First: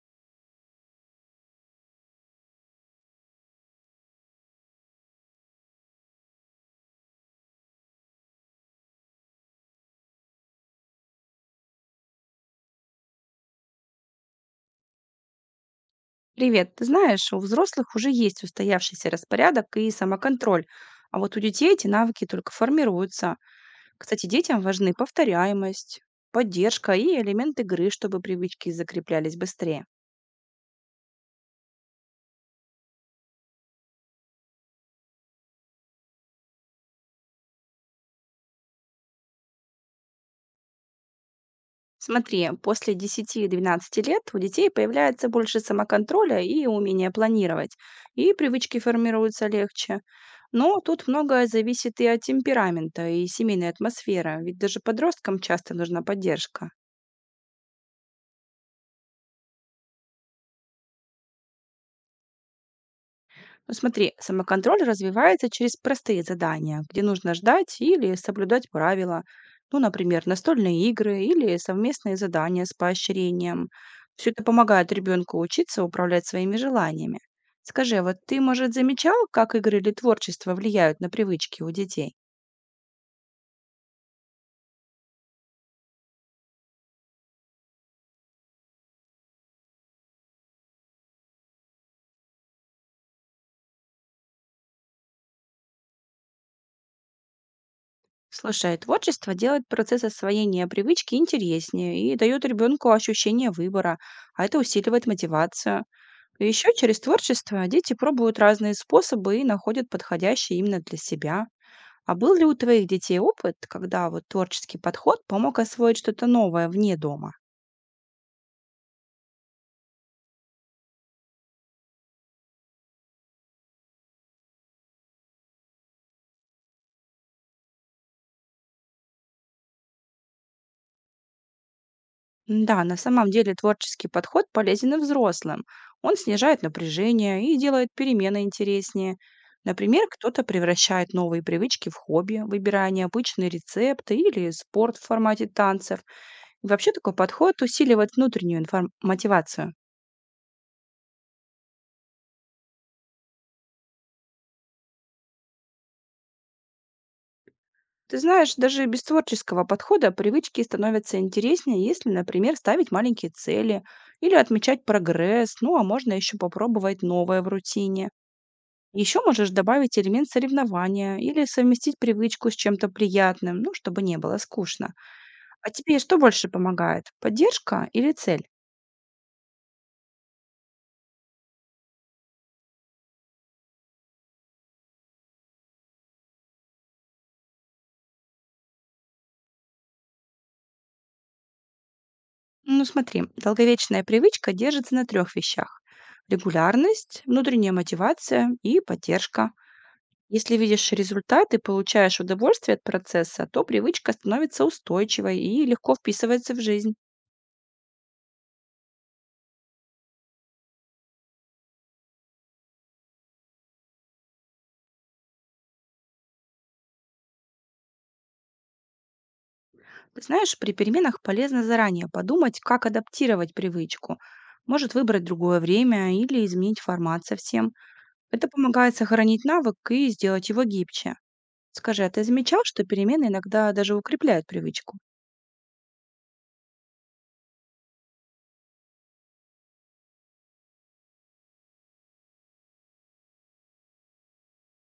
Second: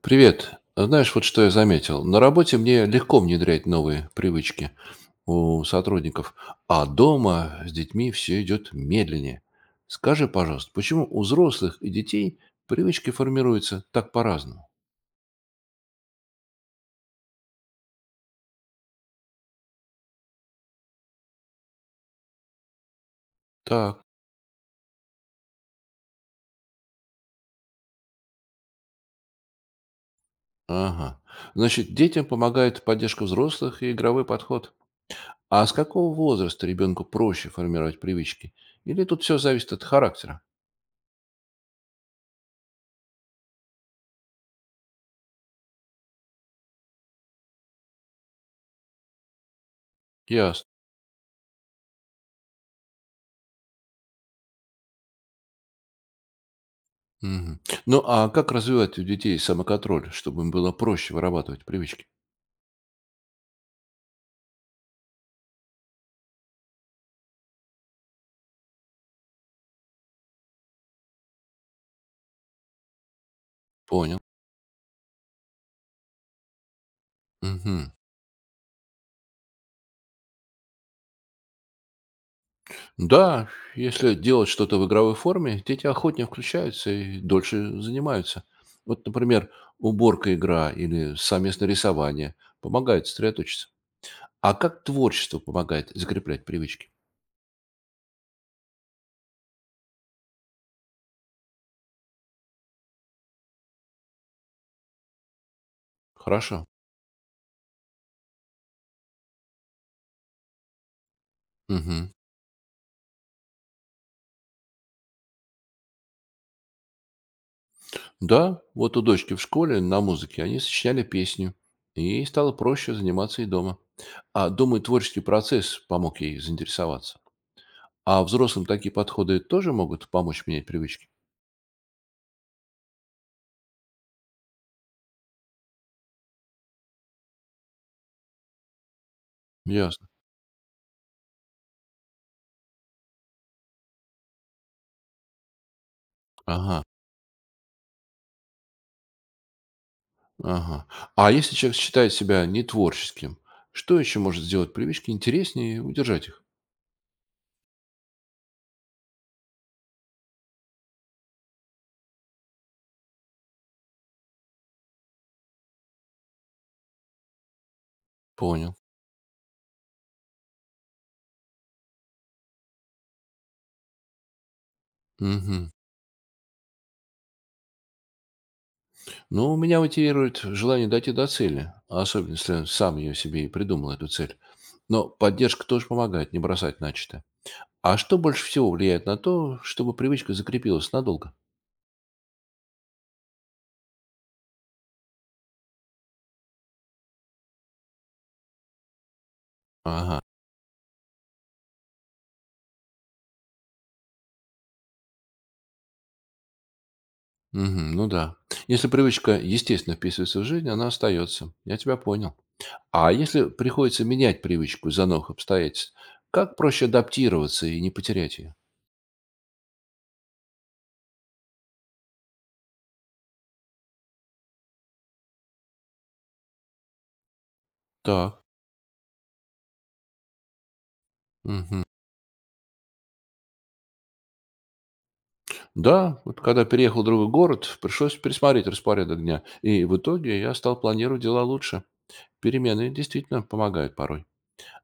Привет. Знаешь, вот что я заметил. На работе мне легко внедрять новые привычки у сотрудников, а дома с детьми все идет медленнее. Скажи, пожалуйста, почему у взрослых и детей привычки формируются так по-разному? Привет. Ты знаешь, у взрослых уже есть устоявшийся распорядок и самоконтроль, а вот у детей эти навыки только формируются. Так, Кстати, детям важны повторяемость, поддержка и элемент игры, чтобы привычки закреплялись быстрее. ага. Значит, детям помогает поддержка взрослых и игровой подход. А с какого возраста ребенку проще формировать привычки? Или тут все зависит от характера? Смотри, после 10-12 лет у детей появляется больше самоконтроля и умения планировать, и привычки формируются легче. Ясно. Но тут многое зависит и от темперамента, и семейной атмосферы, ведь даже подросткам часто нужна поддержка. Мгм. Ну, а как развивать у детей самоконтроль, чтобы им было проще вырабатывать привычки? Ну, смотри, самоконтроль развивается через простые задания, где нужно ждать или соблюдать правила. Ну, например, настольные игры или совместные задания с поощрением. Понял. Все это помогает ребенку учиться управлять своими желаниями. Мгм. Скажи, а вот ты, может, замечал, как игры или творчество влияют на привычки у детей? Да, если делать что-то в игровой форме, дети охотнее включаются и дольше занимаются. Вот, например, уборка игра или совместное рисование помогает сосредоточиться. А как творчество помогает закреплять привычки? Слушай, творчество делает процесс освоения привычки интереснее и дает ребенку ощущение выбора, а это усиливает мотивацию. И Хорошо. еще через творчество дети пробуют разные способы и находят подходящие именно для себя. Мгм. А был ли у твоих детей опыт, когда вот творческий подход помог освоить что-то новое вне дома? Да, вот у дочки в школе на музыке они сочиняли песню, и ей стало проще заниматься и дома. А, думаю, творческий процесс помог ей заинтересоваться. А взрослым такие подходы тоже могут помочь менять привычки? Да, на самом деле творческий подход полезен и взрослым. Он снижает напряжение и делает перемены интереснее. Например, Ясно. кто-то превращает новые привычки в хобби, выбирая необычные рецепты или спорт в формате танцев. И Ага, вообще такой подход усиливает внутреннюю мотивацию. ага. А если человек считает себя нетворческим, что еще может сделать привычки интереснее и удержать их? Ты знаешь, даже без творческого подхода привычки становятся интереснее, если, например, ставить маленькие цели или отмечать прогресс, ну а можно еще попробовать новое в рутине. Понял. Еще можешь добавить элемент соревнования или совместить привычку с чем-то приятным, ну, чтобы не было скучно. Мгм. А тебе что больше помогает? Поддержка или цель? Ну, меня мотивирует желание дойти до цели, особенно если сам ее себе и придумал, эту цель. Но поддержка тоже помогает не бросать начатое. А что больше всего влияет на то, чтобы привычка закрепилась надолго? Ну, смотри, долговечная привычка держится на трех вещах. Регулярность, внутренняя мотивация и поддержка. Если видишь результат и получаешь удовольствие от процесса, то привычка становится устойчивой и легко вписывается в жизнь. Мгм, ну да. Если привычка естественно вписывается в жизнь, она остается. Я тебя понял. А если приходится менять привычку из-за новых обстоятельств, как проще адаптироваться и не потерять ее? Ты знаешь, при переменах полезно заранее подумать, как адаптировать привычку. Может выбрать другое время или изменить формат совсем. Так. Это помогает сохранить навык и сделать его гибче. Мгм. Скажи, а ты замечал, что перемены иногда даже укрепляют привычку? Да, вот когда переехал в другой город, пришлось пересмотреть распорядок дня. И в итоге я стал планировать дела лучше. Перемены действительно помогают порой.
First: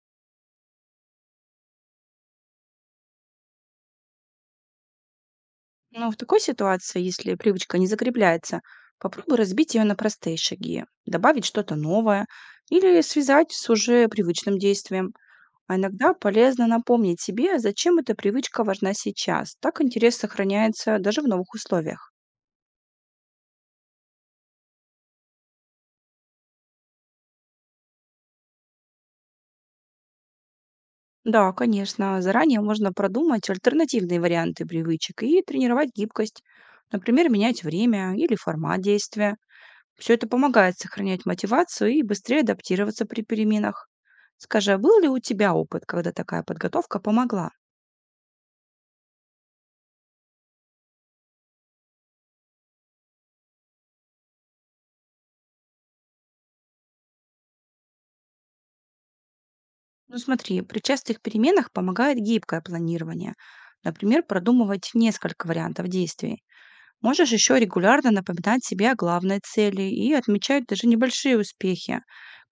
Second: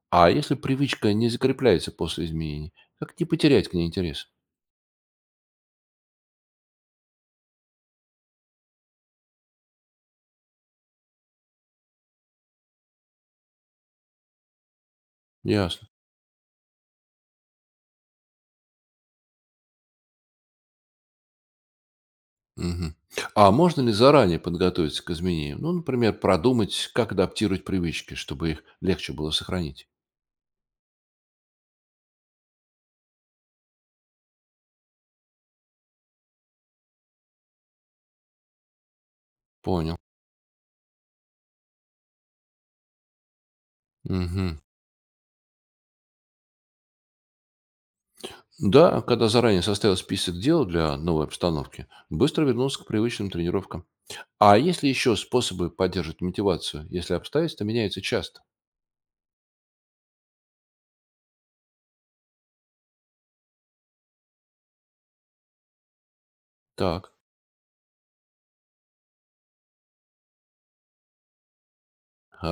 А если привычка не закрепляется после изменений, как не потерять к ней интерес? Но в такой ситуации, если привычка не закрепляется, попробуй разбить ее на простые шаги, добавить что-то новое или связать с уже привычным действием. А Ясно. иногда полезно напомнить себе, зачем эта привычка важна сейчас. Так интерес сохраняется даже в новых условиях. Мгм. А можно ли заранее подготовиться к изменениям? Ну, например, продумать, как адаптировать привычки, чтобы их легче было сохранить. Да, конечно, заранее можно продумать альтернативные варианты привычек и тренировать гибкость. Например, менять время или формат действия. Понял. Все это помогает сохранять мотивацию и быстрее адаптироваться при переменах. Мгм. Скажи, а был ли у тебя опыт, когда такая подготовка помогла? Да, когда заранее составил список дел для новой обстановки, быстро вернулся к привычным тренировкам. А есть ли еще способы поддерживать мотивацию, если обстоятельства меняются часто? Ну смотри, при частых переменах помогает гибкое планирование. Например, продумывать несколько вариантов действий. Так, Можешь еще регулярно напоминать себе о главной цели и отмечать даже небольшие успехи.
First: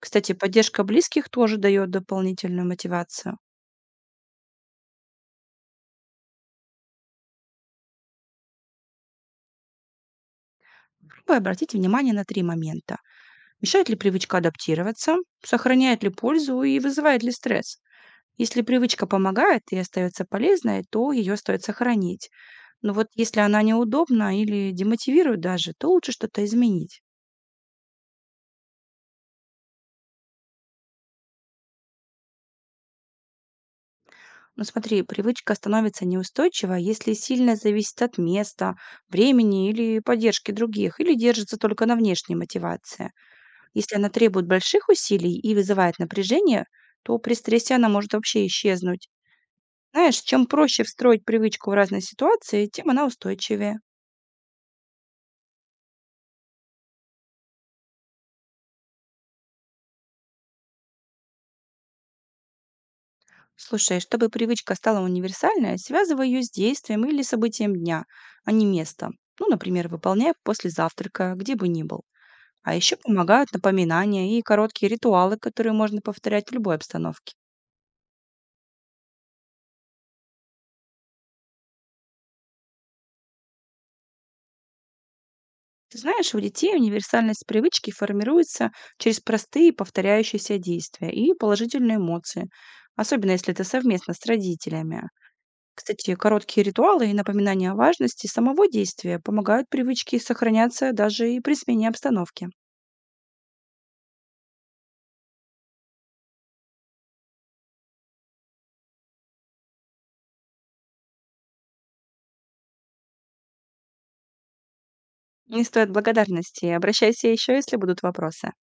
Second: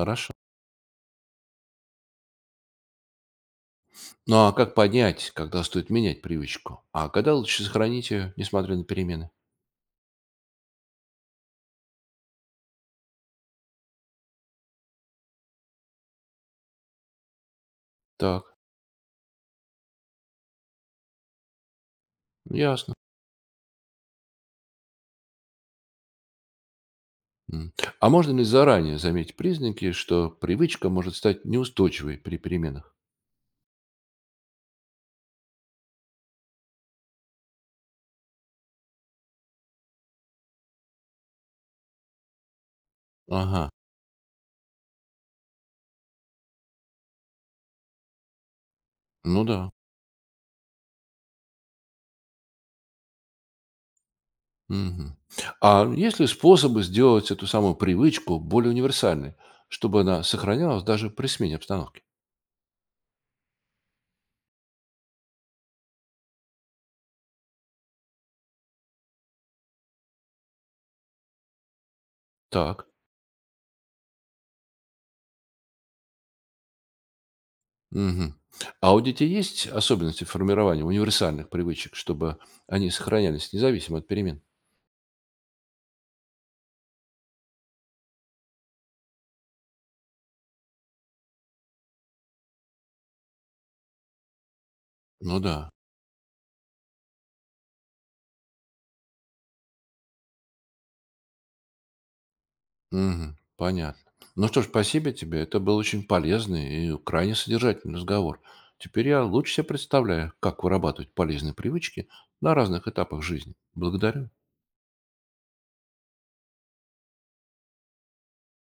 Кстати, поддержка близких тоже дает дополнительную мотивацию. Ну а как понять, когда стоит менять привычку? А когда лучше сохранить ее, несмотря на перемены? Попробуй обратить внимание на три момента. Мешает ли привычка адаптироваться, сохраняет ли пользу и вызывает ли стресс? Так, Если привычка помогает и остается полезной, то ее стоит сохранить. Но ясно. вот если она неудобна или демотивирует даже, то лучше что-то изменить. М. А можно ли заранее заметить признаки, что привычка может стать неустойчивой при переменах? Но смотри, привычка становится неустойчива, если сильно зависит от места, времени или поддержки других, или держится только на внешней мотивации. Ага, Если она требует больших усилий и вызывает напряжение, то при стрессе она может вообще исчезнуть. ну да. Знаешь, чем проще встроить привычку в разные ситуации, тем она устойчивее. Мгм. А есть ли способы сделать эту самую привычку более универсальной, чтобы она сохранялась даже при смене обстановки? Слушай, чтобы привычка стала универсальной, связывай ее с действием или событием дня, а не местом. Ну, например, выполняя после завтрака, где бы ни был. А Так. еще помогают напоминания и короткие ритуалы, которые можно повторять в любой обстановке. Мгм. А у детей есть особенности формирования универсальных привычек, чтобы они сохранялись независимо от перемен? Ты знаешь, у детей универсальность привычки формируется через простые повторяющиеся действия и положительные эмоции, особенно если это совместно с родителями. Ну да. Кстати, короткие ритуалы и напоминания о важности самого действия помогают привычке сохраняться даже и при смене обстановки. Мгм. Понятно. Ну что ж, спасибо тебе. Это был очень полезный и крайне содержательный разговор. Теперь я лучше себе представляю, как вырабатывать полезные привычки на разных этапах жизни. Благодарю. Не стоит благодарности, обращайся еще, если будут вопросы.